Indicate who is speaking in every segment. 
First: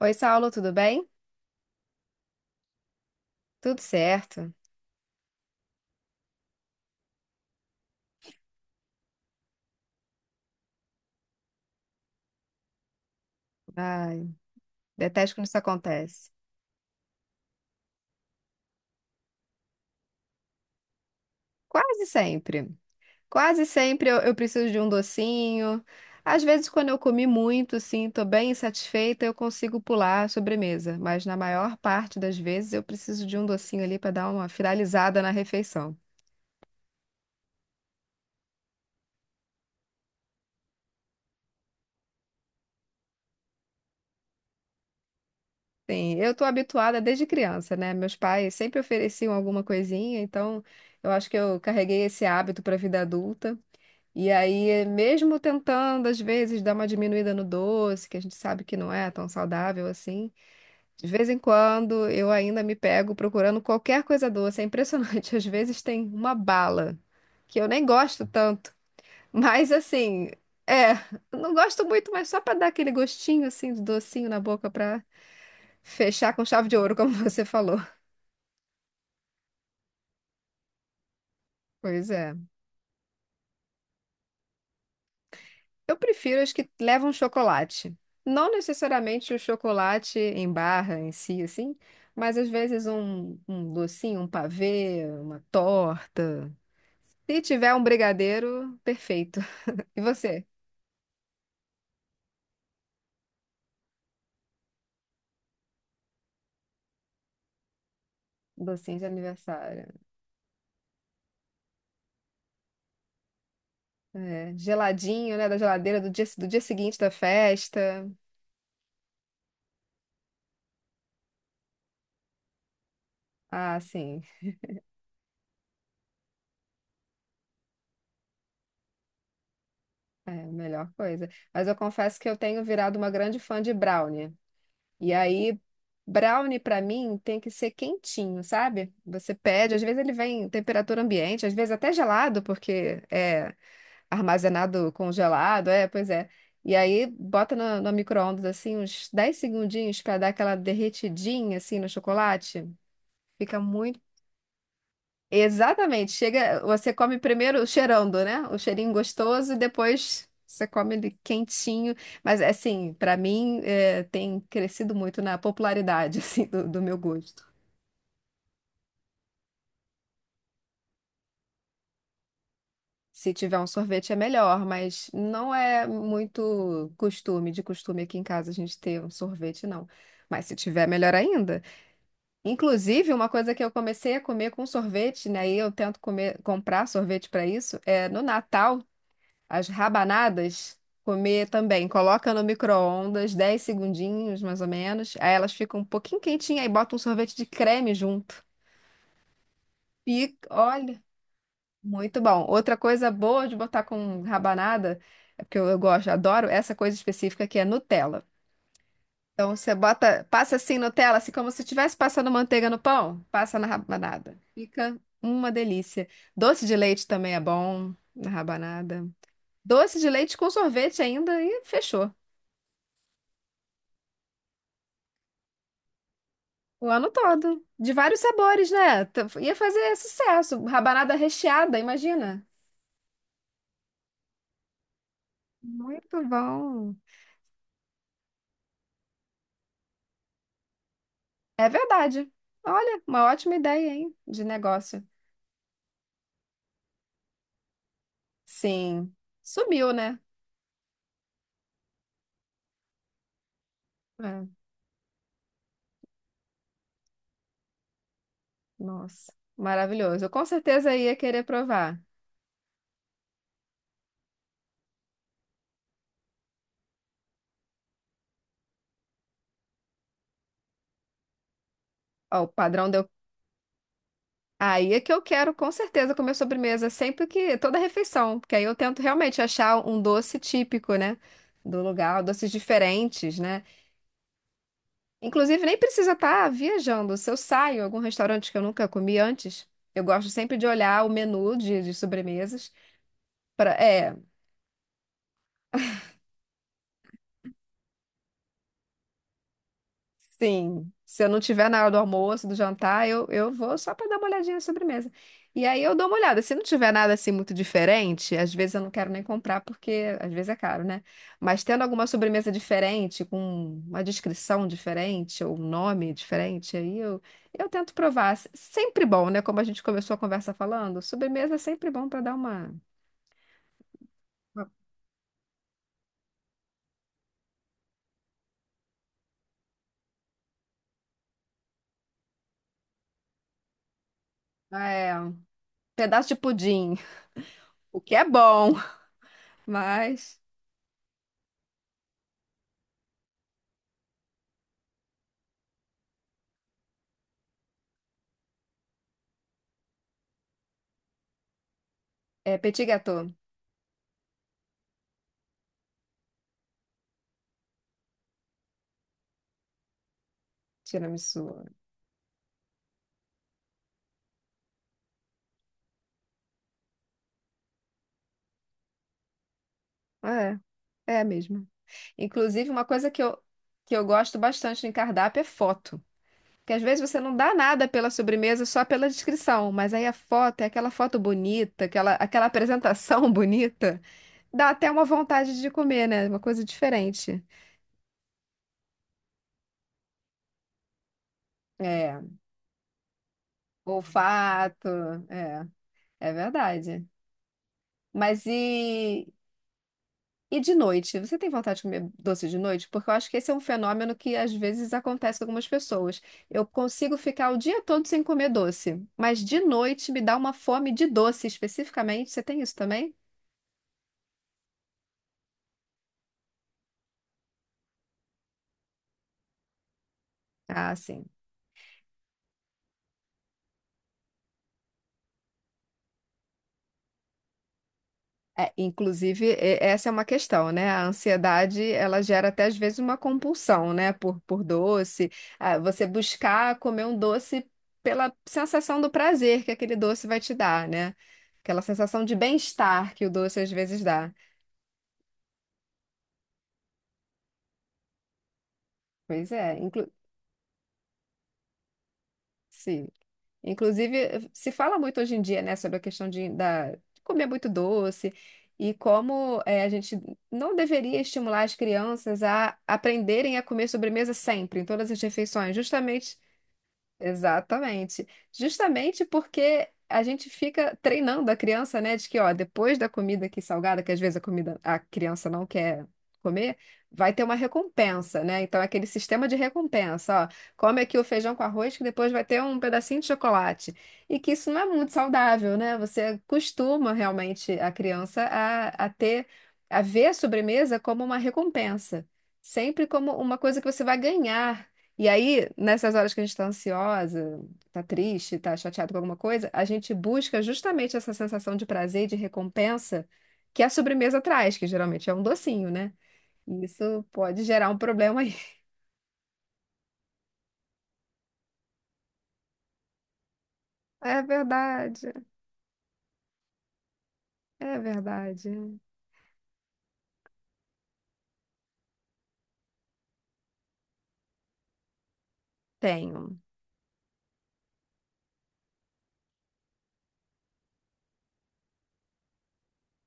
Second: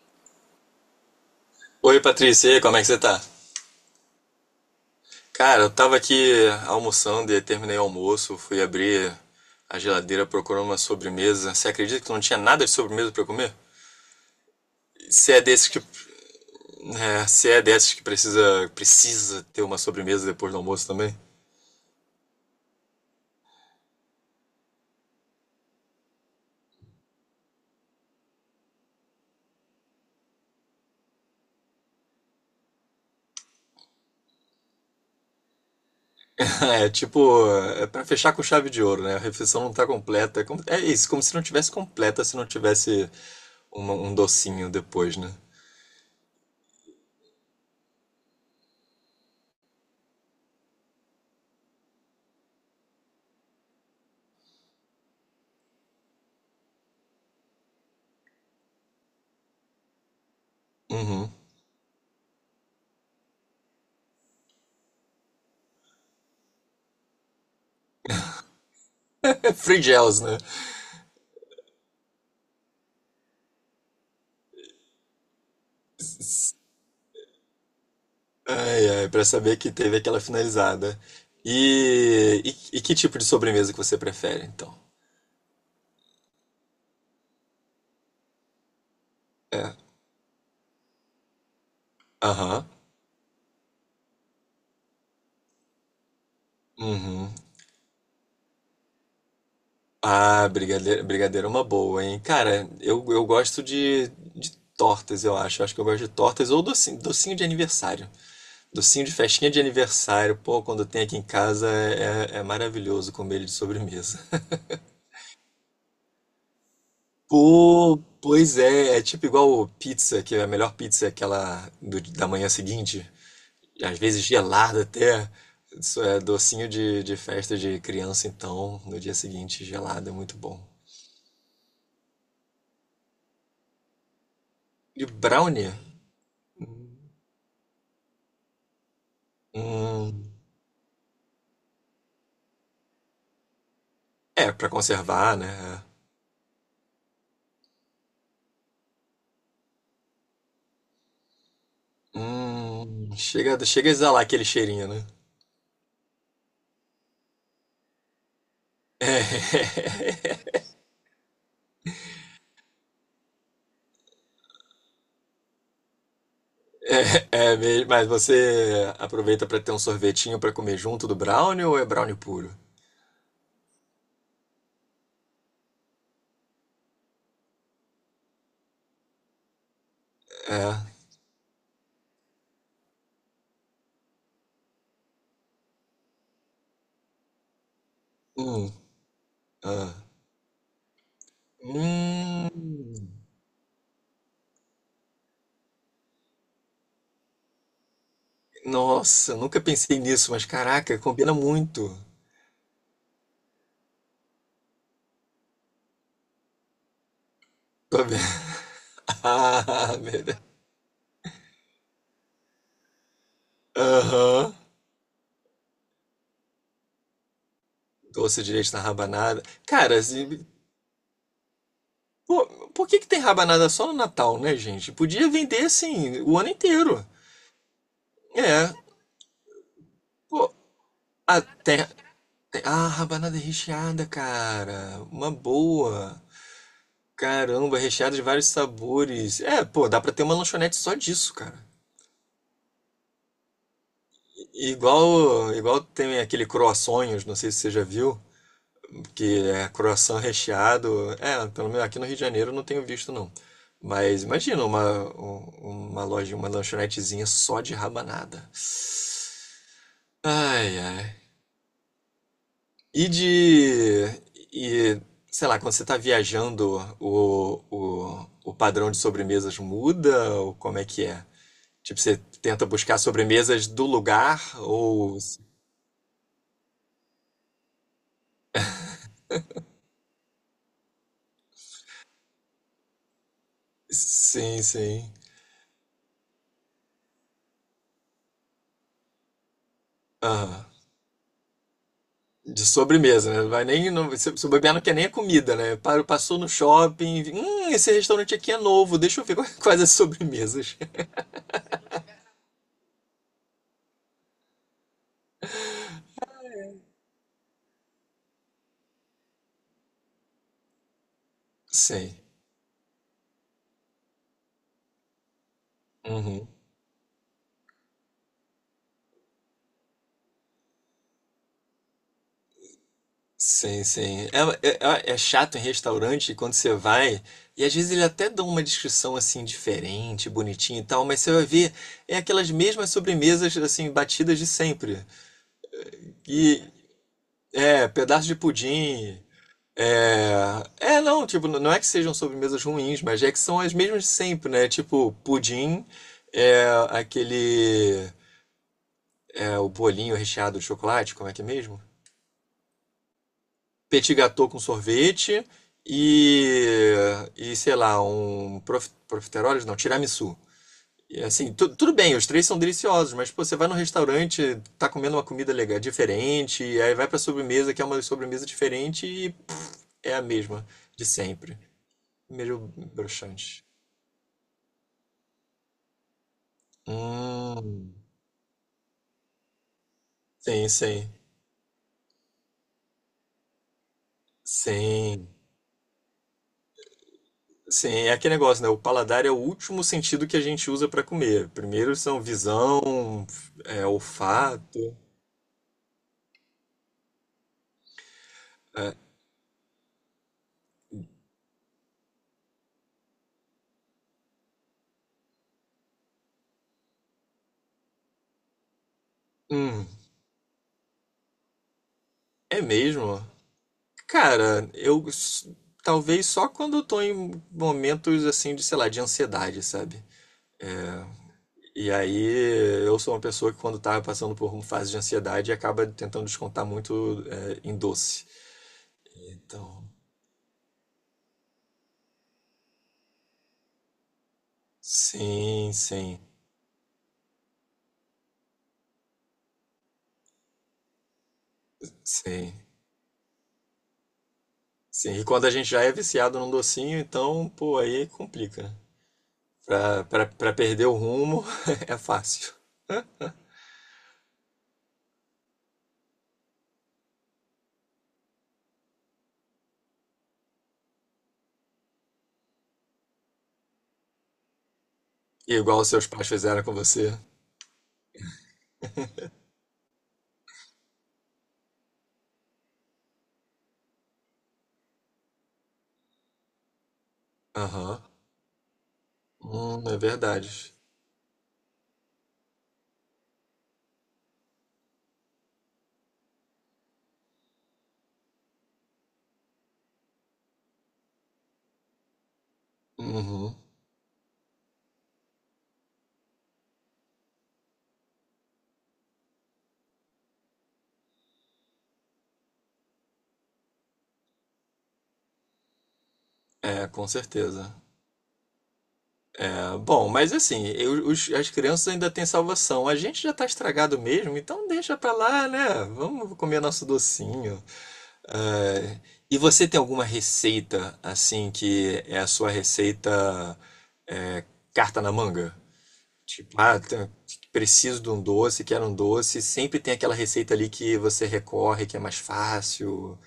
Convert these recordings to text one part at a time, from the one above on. Speaker 1: Oi, Saulo, tudo bem?
Speaker 2: Oi, Patrícia, e aí, como é que você tá?
Speaker 1: Tudo certo.
Speaker 2: Cara, eu tava aqui almoçando e terminei o almoço, fui abrir a geladeira procurando uma sobremesa. Você acredita que não tinha nada de sobremesa pra eu comer?
Speaker 1: Ai,
Speaker 2: Se
Speaker 1: detesto
Speaker 2: é
Speaker 1: quando isso
Speaker 2: desses que,
Speaker 1: acontece.
Speaker 2: é, Se é desses que precisa ter uma sobremesa depois do almoço também?
Speaker 1: Quase sempre. Quase sempre eu preciso de um docinho. Às vezes, quando eu comi muito, sim, tô bem insatisfeita, eu consigo pular a sobremesa. Mas na maior parte das vezes eu preciso de um docinho ali para dar uma finalizada na refeição.
Speaker 2: É tipo, é pra fechar com chave de ouro, né? A refeição não tá completa. É isso, como se não tivesse completa se não tivesse um docinho depois, né?
Speaker 1: Sim, eu tô habituada desde criança, né? Meus pais sempre ofereciam alguma coisinha, então eu acho que eu carreguei esse hábito para a vida adulta. E aí, mesmo tentando, às vezes, dar uma diminuída no doce, que a gente sabe que não é tão saudável assim, de vez em quando eu ainda me pego procurando qualquer coisa doce. É impressionante. Às vezes tem uma bala, que eu nem gosto tanto,
Speaker 2: É
Speaker 1: mas
Speaker 2: free gels,
Speaker 1: assim,
Speaker 2: né?
Speaker 1: é, não gosto muito, mas só para dar aquele gostinho assim, de docinho na boca, para fechar com chave de ouro, como você falou.
Speaker 2: Ai, ai, pra saber que teve aquela finalizada.
Speaker 1: Pois é.
Speaker 2: E, e que tipo de sobremesa que você prefere, então?
Speaker 1: Eu prefiro as que levam chocolate. Não necessariamente o
Speaker 2: É,
Speaker 1: chocolate em barra em si, assim, mas às
Speaker 2: aham,
Speaker 1: vezes um docinho, um pavê, uma torta.
Speaker 2: uhum.
Speaker 1: Se tiver um brigadeiro, perfeito. E você?
Speaker 2: Ah, brigadeiro é uma boa, hein? Cara, eu gosto de tortas, eu acho. Eu acho que eu gosto de tortas ou docinho de aniversário.
Speaker 1: Docinho de
Speaker 2: Docinho de festinha de
Speaker 1: aniversário.
Speaker 2: aniversário, pô, quando tem aqui em casa é maravilhoso comer ele de sobremesa.
Speaker 1: É, geladinho, né? Da geladeira do dia seguinte da
Speaker 2: Pô,
Speaker 1: festa.
Speaker 2: pois é, é tipo igual pizza, que é a melhor pizza é aquela da manhã seguinte.
Speaker 1: Ah,
Speaker 2: Às
Speaker 1: sim.
Speaker 2: vezes gelada até. Isso é docinho de festa de criança, então, no dia seguinte, gelado é
Speaker 1: É
Speaker 2: muito
Speaker 1: a
Speaker 2: bom.
Speaker 1: melhor coisa. Mas eu confesso que eu tenho virado uma grande fã de brownie.
Speaker 2: E
Speaker 1: E aí,
Speaker 2: brownie?
Speaker 1: brownie pra mim tem que ser quentinho, sabe? Você pede, às vezes ele
Speaker 2: Hum,
Speaker 1: vem em temperatura ambiente, às vezes até gelado, porque é
Speaker 2: é, pra
Speaker 1: armazenado
Speaker 2: conservar,
Speaker 1: congelado,
Speaker 2: né?
Speaker 1: é, pois é. E aí bota no micro-ondas assim uns 10 segundinhos pra dar aquela derretidinha assim no chocolate. Fica
Speaker 2: Chega a
Speaker 1: muito
Speaker 2: exalar aquele cheirinho, né?
Speaker 1: exatamente. Chega, você come primeiro cheirando, né? O cheirinho gostoso e depois
Speaker 2: É,
Speaker 1: você come ele quentinho. Mas assim, pra mim é, tem crescido muito na popularidade assim do meu gosto.
Speaker 2: é mesmo, mas você aproveita pra ter um sorvetinho pra comer junto do brownie ou é brownie puro?
Speaker 1: Se tiver um sorvete é melhor, mas não é muito costume, de costume aqui em casa a gente ter um sorvete, não. Mas se tiver, melhor ainda. Inclusive, uma coisa que eu comecei a comer com sorvete, né? E eu tento comer, comprar sorvete para isso, é no
Speaker 2: Hum,
Speaker 1: Natal. As
Speaker 2: ah.
Speaker 1: rabanadas, comer também. Coloca no
Speaker 2: Hum,
Speaker 1: micro-ondas, 10 segundinhos, mais ou menos. Aí elas ficam um pouquinho quentinhas, aí bota um sorvete de creme junto.
Speaker 2: nossa, nunca pensei nisso,
Speaker 1: E
Speaker 2: mas caraca,
Speaker 1: olha,
Speaker 2: combina muito.
Speaker 1: muito bom. Outra coisa boa de botar com rabanada, é porque eu gosto, adoro essa coisa específica que é
Speaker 2: Tô vendo.
Speaker 1: Nutella. Então você
Speaker 2: Ah,
Speaker 1: bota, passa assim Nutella, assim como se estivesse passando manteiga no pão, passa na rabanada.
Speaker 2: aham.
Speaker 1: Fica uma delícia. Doce de leite também é bom na
Speaker 2: Doce de leite na
Speaker 1: rabanada.
Speaker 2: rabanada.
Speaker 1: Doce
Speaker 2: Cara,
Speaker 1: de leite
Speaker 2: se-
Speaker 1: com sorvete ainda e fechou.
Speaker 2: pô, por que que tem rabanada só no Natal, né, gente? Podia vender assim o ano
Speaker 1: O
Speaker 2: inteiro.
Speaker 1: ano todo. De vários sabores,
Speaker 2: É.
Speaker 1: né? Ia fazer
Speaker 2: Pô,
Speaker 1: sucesso. Rabanada recheada,
Speaker 2: até.
Speaker 1: imagina.
Speaker 2: Ah, rabanada recheada, cara. Uma boa.
Speaker 1: Muito bom.
Speaker 2: Caramba, recheada de vários sabores. É, pô, dá pra ter uma lanchonete só disso, cara.
Speaker 1: É verdade. Olha, uma ótima ideia, hein? De negócio.
Speaker 2: Igual tem aquele croissonhos, não sei se você já viu.
Speaker 1: Sim.
Speaker 2: Que é
Speaker 1: Sumiu, né?
Speaker 2: croissant recheado. É, pelo menos aqui no Rio de Janeiro eu não tenho visto não. Mas
Speaker 1: É.
Speaker 2: uma loja, uma lanchonetezinha só de rabanada.
Speaker 1: Nossa, maravilhoso. Eu com
Speaker 2: Ai,
Speaker 1: certeza
Speaker 2: ai.
Speaker 1: ia querer provar.
Speaker 2: E de. E, sei lá, quando você tá viajando, o padrão de sobremesas muda? Ou como é que é? Tipo, você
Speaker 1: Ó, o
Speaker 2: tenta
Speaker 1: padrão
Speaker 2: buscar
Speaker 1: deu.
Speaker 2: sobremesas do lugar?
Speaker 1: Aí é que
Speaker 2: Ou.
Speaker 1: eu quero, com certeza, comer sobremesa sempre que. Toda refeição. Porque aí eu tento realmente achar um doce típico, né? Do lugar, doces diferentes, né?
Speaker 2: Sim, sim.
Speaker 1: Inclusive, nem precisa estar viajando. Se eu saio em algum restaurante que eu nunca comi antes, eu gosto sempre
Speaker 2: Aham.
Speaker 1: de olhar o menu de
Speaker 2: De
Speaker 1: sobremesas
Speaker 2: sobremesa, né? Vai
Speaker 1: para,
Speaker 2: nem, não,
Speaker 1: é,
Speaker 2: se bobear não quer nem a comida, né? Passou no shopping, esse restaurante aqui é novo, deixa eu ver quais as sobremesas.
Speaker 1: sim, se eu não tiver na hora do almoço, do jantar, eu vou só para dar uma olhadinha na sobremesa. E aí eu dou uma olhada. Se não tiver nada assim muito diferente, às vezes eu não quero nem comprar, porque às vezes é caro, né? Mas tendo alguma
Speaker 2: Sim.
Speaker 1: sobremesa diferente, com uma descrição diferente, ou um nome
Speaker 2: Uhum.
Speaker 1: diferente, aí eu tento provar. Sempre bom, né? Como a gente começou a conversa falando, sobremesa é sempre bom para dar
Speaker 2: Sim, sim.
Speaker 1: uma-
Speaker 2: É chato em restaurante quando você vai, e às vezes ele até dá uma descrição assim diferente, bonitinha e tal, mas você vai ver, é aquelas mesmas sobremesas assim, batidas de sempre.
Speaker 1: é, um pedaço de
Speaker 2: E
Speaker 1: pudim,
Speaker 2: é,
Speaker 1: o que é
Speaker 2: pedaço de
Speaker 1: bom,
Speaker 2: pudim,
Speaker 1: mas
Speaker 2: Não, tipo, não é que sejam sobremesas ruins, mas é que são as mesmas de sempre, né? Tipo, pudim, é aquele, é o bolinho recheado de chocolate, como é que é mesmo?
Speaker 1: é petit gâteau,
Speaker 2: Petit gâteau com sorvete e, e sei lá, profiteroles, não, tiramisu. E assim,
Speaker 1: tiramisu.
Speaker 2: tudo bem, os três são deliciosos, mas pô, você vai no restaurante, tá comendo uma comida legal, diferente, e aí vai pra sobremesa, que é uma sobremesa diferente e pff, é a
Speaker 1: É.
Speaker 2: mesma de
Speaker 1: É
Speaker 2: sempre.
Speaker 1: mesmo. Inclusive,
Speaker 2: Meio
Speaker 1: uma coisa
Speaker 2: broxante.
Speaker 1: que eu gosto bastante em cardápio é foto. Porque às vezes você não dá nada
Speaker 2: Hum,
Speaker 1: pela sobremesa só pela descrição, mas aí a foto é
Speaker 2: sim,
Speaker 1: aquela
Speaker 2: sim,
Speaker 1: foto bonita, aquela, aquela apresentação bonita, dá até uma
Speaker 2: sim,
Speaker 1: vontade de comer, né? Uma coisa diferente.
Speaker 2: sim. É aquele negócio, né? O paladar é o último sentido que a gente usa para comer. Primeiro
Speaker 1: É,
Speaker 2: são visão, é,
Speaker 1: olfato,
Speaker 2: olfato.
Speaker 1: é, é verdade. Mas
Speaker 2: É,
Speaker 1: e de noite, você tem vontade de comer doce de noite? Porque eu acho que esse é um fenômeno que às vezes acontece com algumas pessoas. Eu consigo ficar o dia todo sem comer doce, mas de
Speaker 2: hum,
Speaker 1: noite me dá uma fome de doce especificamente. Você tem
Speaker 2: é
Speaker 1: isso também?
Speaker 2: mesmo? Cara, eu s- talvez só quando eu tô em momentos assim de, sei lá, de ansiedade, sabe?
Speaker 1: Ah, sim.
Speaker 2: E aí eu sou uma pessoa que quando tá passando por uma fase de ansiedade acaba tentando descontar muito é, em doce.
Speaker 1: É, inclusive,
Speaker 2: Então,
Speaker 1: essa é uma questão, né? A ansiedade, ela gera até às vezes uma compulsão, né? Por doce.
Speaker 2: sim,
Speaker 1: Ah, você
Speaker 2: sim,
Speaker 1: buscar comer um doce pela sensação do prazer que aquele doce vai te dar, né? Aquela sensação de
Speaker 2: sim.
Speaker 1: bem-estar que o doce às vezes dá.
Speaker 2: Sim, e quando a gente já é viciado num docinho, então, pô, aí complica. Né?
Speaker 1: Pois é, inclu
Speaker 2: Pra perder o rumo é fácil.
Speaker 1: sim. Inclusive, se fala muito hoje em dia, né, sobre a questão de, da, de comer muito doce e como eh, a gente não deveria estimular as crianças a aprenderem a comer sobremesa sempre, em todas as
Speaker 2: E
Speaker 1: refeições,
Speaker 2: igual os seus pais
Speaker 1: justamente
Speaker 2: fizeram com você.
Speaker 1: exatamente. Justamente porque a gente fica treinando a criança, né, de que, ó, depois da comida aqui salgada, que às vezes a comida a criança não quer comer, vai ter uma
Speaker 2: Aham.
Speaker 1: recompensa, né? Então é aquele sistema de
Speaker 2: É
Speaker 1: recompensa, ó,
Speaker 2: verdade.
Speaker 1: come aqui o feijão com arroz que depois vai ter um pedacinho de chocolate. E que isso não é muito saudável, né? Você costuma realmente a criança a ter a ver a sobremesa como uma recompensa, sempre como
Speaker 2: Uhum.
Speaker 1: uma coisa que você vai ganhar e aí, nessas horas que a gente tá ansiosa, tá triste, tá chateado com alguma coisa, a gente busca justamente essa sensação de prazer e de recompensa que a sobremesa traz, que geralmente é um docinho, né? E
Speaker 2: É, com
Speaker 1: isso pode
Speaker 2: certeza.
Speaker 1: gerar um problema aí.
Speaker 2: É, bom, mas assim, eu- os- as crianças ainda têm salvação. A gente já tá estragado mesmo,
Speaker 1: É
Speaker 2: então deixa pra
Speaker 1: verdade,
Speaker 2: lá, né? Vamos comer nosso docinho.
Speaker 1: é verdade.
Speaker 2: É, e você tem alguma receita, assim, que é a sua receita, é, carta na manga?
Speaker 1: Tenho.
Speaker 2: Tipo, ah, tá- preciso de um doce, quero um doce. Sempre tem aquela receita ali que você recorre, que é mais fácil,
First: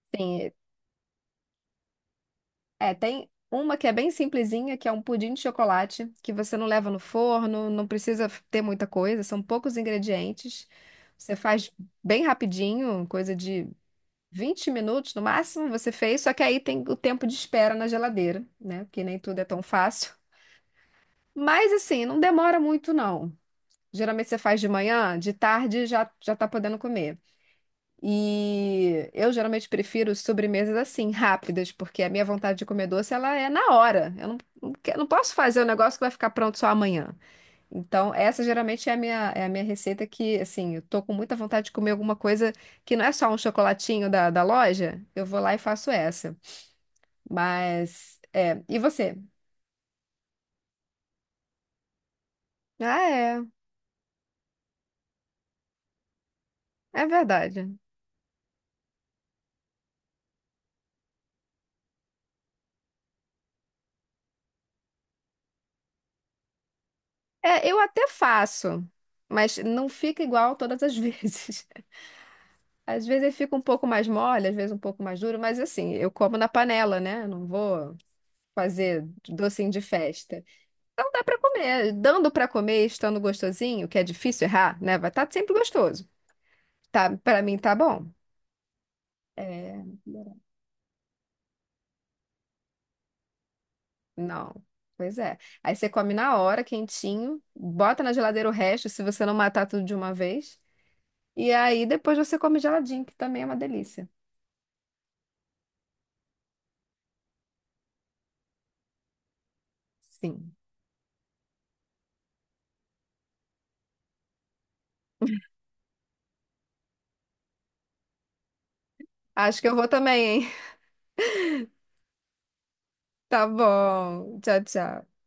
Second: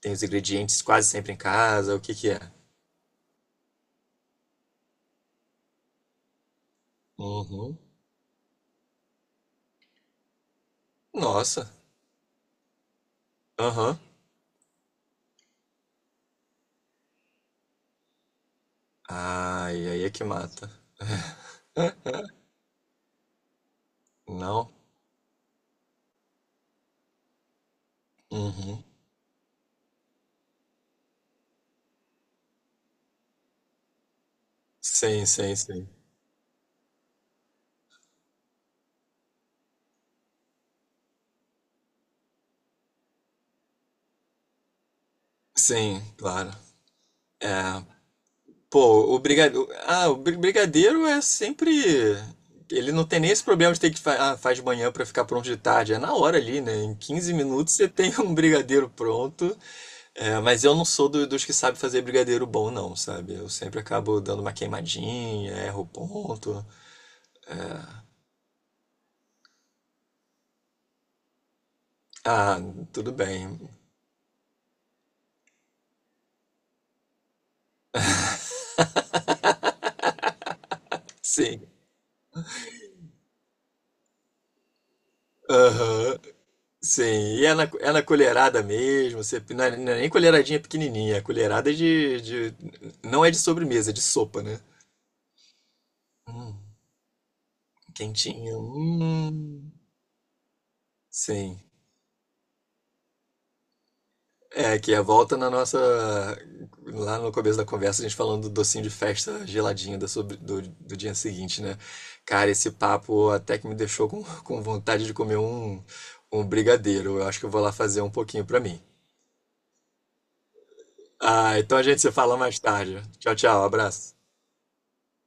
Speaker 2: tem os
Speaker 1: Tem,
Speaker 2: ingredientes quase sempre em casa. O que que é?
Speaker 1: é, tem uma que é bem simplesinha, que é um pudim de chocolate, que você não leva no forno,
Speaker 2: Uhum.
Speaker 1: não precisa ter muita coisa, são poucos ingredientes. Você
Speaker 2: Nossa.
Speaker 1: faz bem rapidinho, coisa de
Speaker 2: Aham.
Speaker 1: 20 minutos no máximo você fez, só que aí tem o tempo de espera na geladeira, né? Porque nem tudo é tão
Speaker 2: Ai, aí é
Speaker 1: fácil.
Speaker 2: que mata.
Speaker 1: Mas assim, não demora muito não. Geralmente você faz de
Speaker 2: Não?
Speaker 1: manhã, de tarde já já tá podendo comer.
Speaker 2: Uhum.
Speaker 1: E eu geralmente prefiro sobremesas assim, rápidas, porque a minha vontade de comer doce ela é na hora. Eu não, não, que- não posso fazer um
Speaker 2: Sim.
Speaker 1: negócio que vai ficar pronto só amanhã. Então, essa geralmente é a minha receita que, assim, eu tô com muita vontade de comer alguma coisa que não é só um chocolatinho da loja. Eu vou lá e faço
Speaker 2: Sim,
Speaker 1: essa.
Speaker 2: claro. É,
Speaker 1: Mas, é. E
Speaker 2: pô,
Speaker 1: você?
Speaker 2: o brigadeiro. Brigadeiro é sempre. Ele
Speaker 1: Ah,
Speaker 2: não tem nem
Speaker 1: é.
Speaker 2: esse problema de ter que ah, faz de manhã pra ficar pronto de tarde. É na hora ali, né? Em
Speaker 1: É
Speaker 2: 15
Speaker 1: verdade.
Speaker 2: minutos você tem um brigadeiro pronto. É, mas eu não sou dos que sabe fazer brigadeiro bom, não, sabe? Eu sempre acabo dando uma queimadinha, erro o ponto.
Speaker 1: É, eu até faço, mas não fica igual todas as vezes.
Speaker 2: Ah,
Speaker 1: Às
Speaker 2: tudo
Speaker 1: vezes ele fica
Speaker 2: bem.
Speaker 1: um pouco mais mole, às vezes um pouco mais duro, mas assim, eu como na panela, né? Eu não vou fazer docinho de festa. Não dá pra
Speaker 2: Sim.
Speaker 1: comer. Dando pra comer, estando gostosinho, que é difícil errar, né? Vai estar sempre gostoso.
Speaker 2: Aham.
Speaker 1: Tá,
Speaker 2: Sim.
Speaker 1: para
Speaker 2: E
Speaker 1: mim tá
Speaker 2: é na
Speaker 1: bom.
Speaker 2: colherada mesmo. Você, não, é,
Speaker 1: É,
Speaker 2: não é nem colheradinha pequenininha. É colherada de, de. Não é de sobremesa, é de sopa,
Speaker 1: não.
Speaker 2: né?
Speaker 1: Pois é. Aí você come na
Speaker 2: Hum,
Speaker 1: hora, quentinho, bota na geladeira o
Speaker 2: quentinho.
Speaker 1: resto, se você não matar
Speaker 2: Hum.
Speaker 1: tudo de uma vez. E
Speaker 2: Sim.
Speaker 1: aí depois você come geladinho, que também é uma delícia.
Speaker 2: É, que é volta na nossa. Lá no começo da conversa, a gente falando do docinho de festa geladinho da
Speaker 1: Sim.
Speaker 2: do dia seguinte, né? Cara, esse papo até que me deixou com, com vontade de comer um brigadeiro. Eu acho que eu vou lá fazer um pouquinho pra mim.
Speaker 1: Acho que eu vou também, hein?
Speaker 2: Ah, então a gente se fala mais tarde. Tchau,
Speaker 1: Tá
Speaker 2: tchau, abraço.
Speaker 1: bom. Tchau, tchau.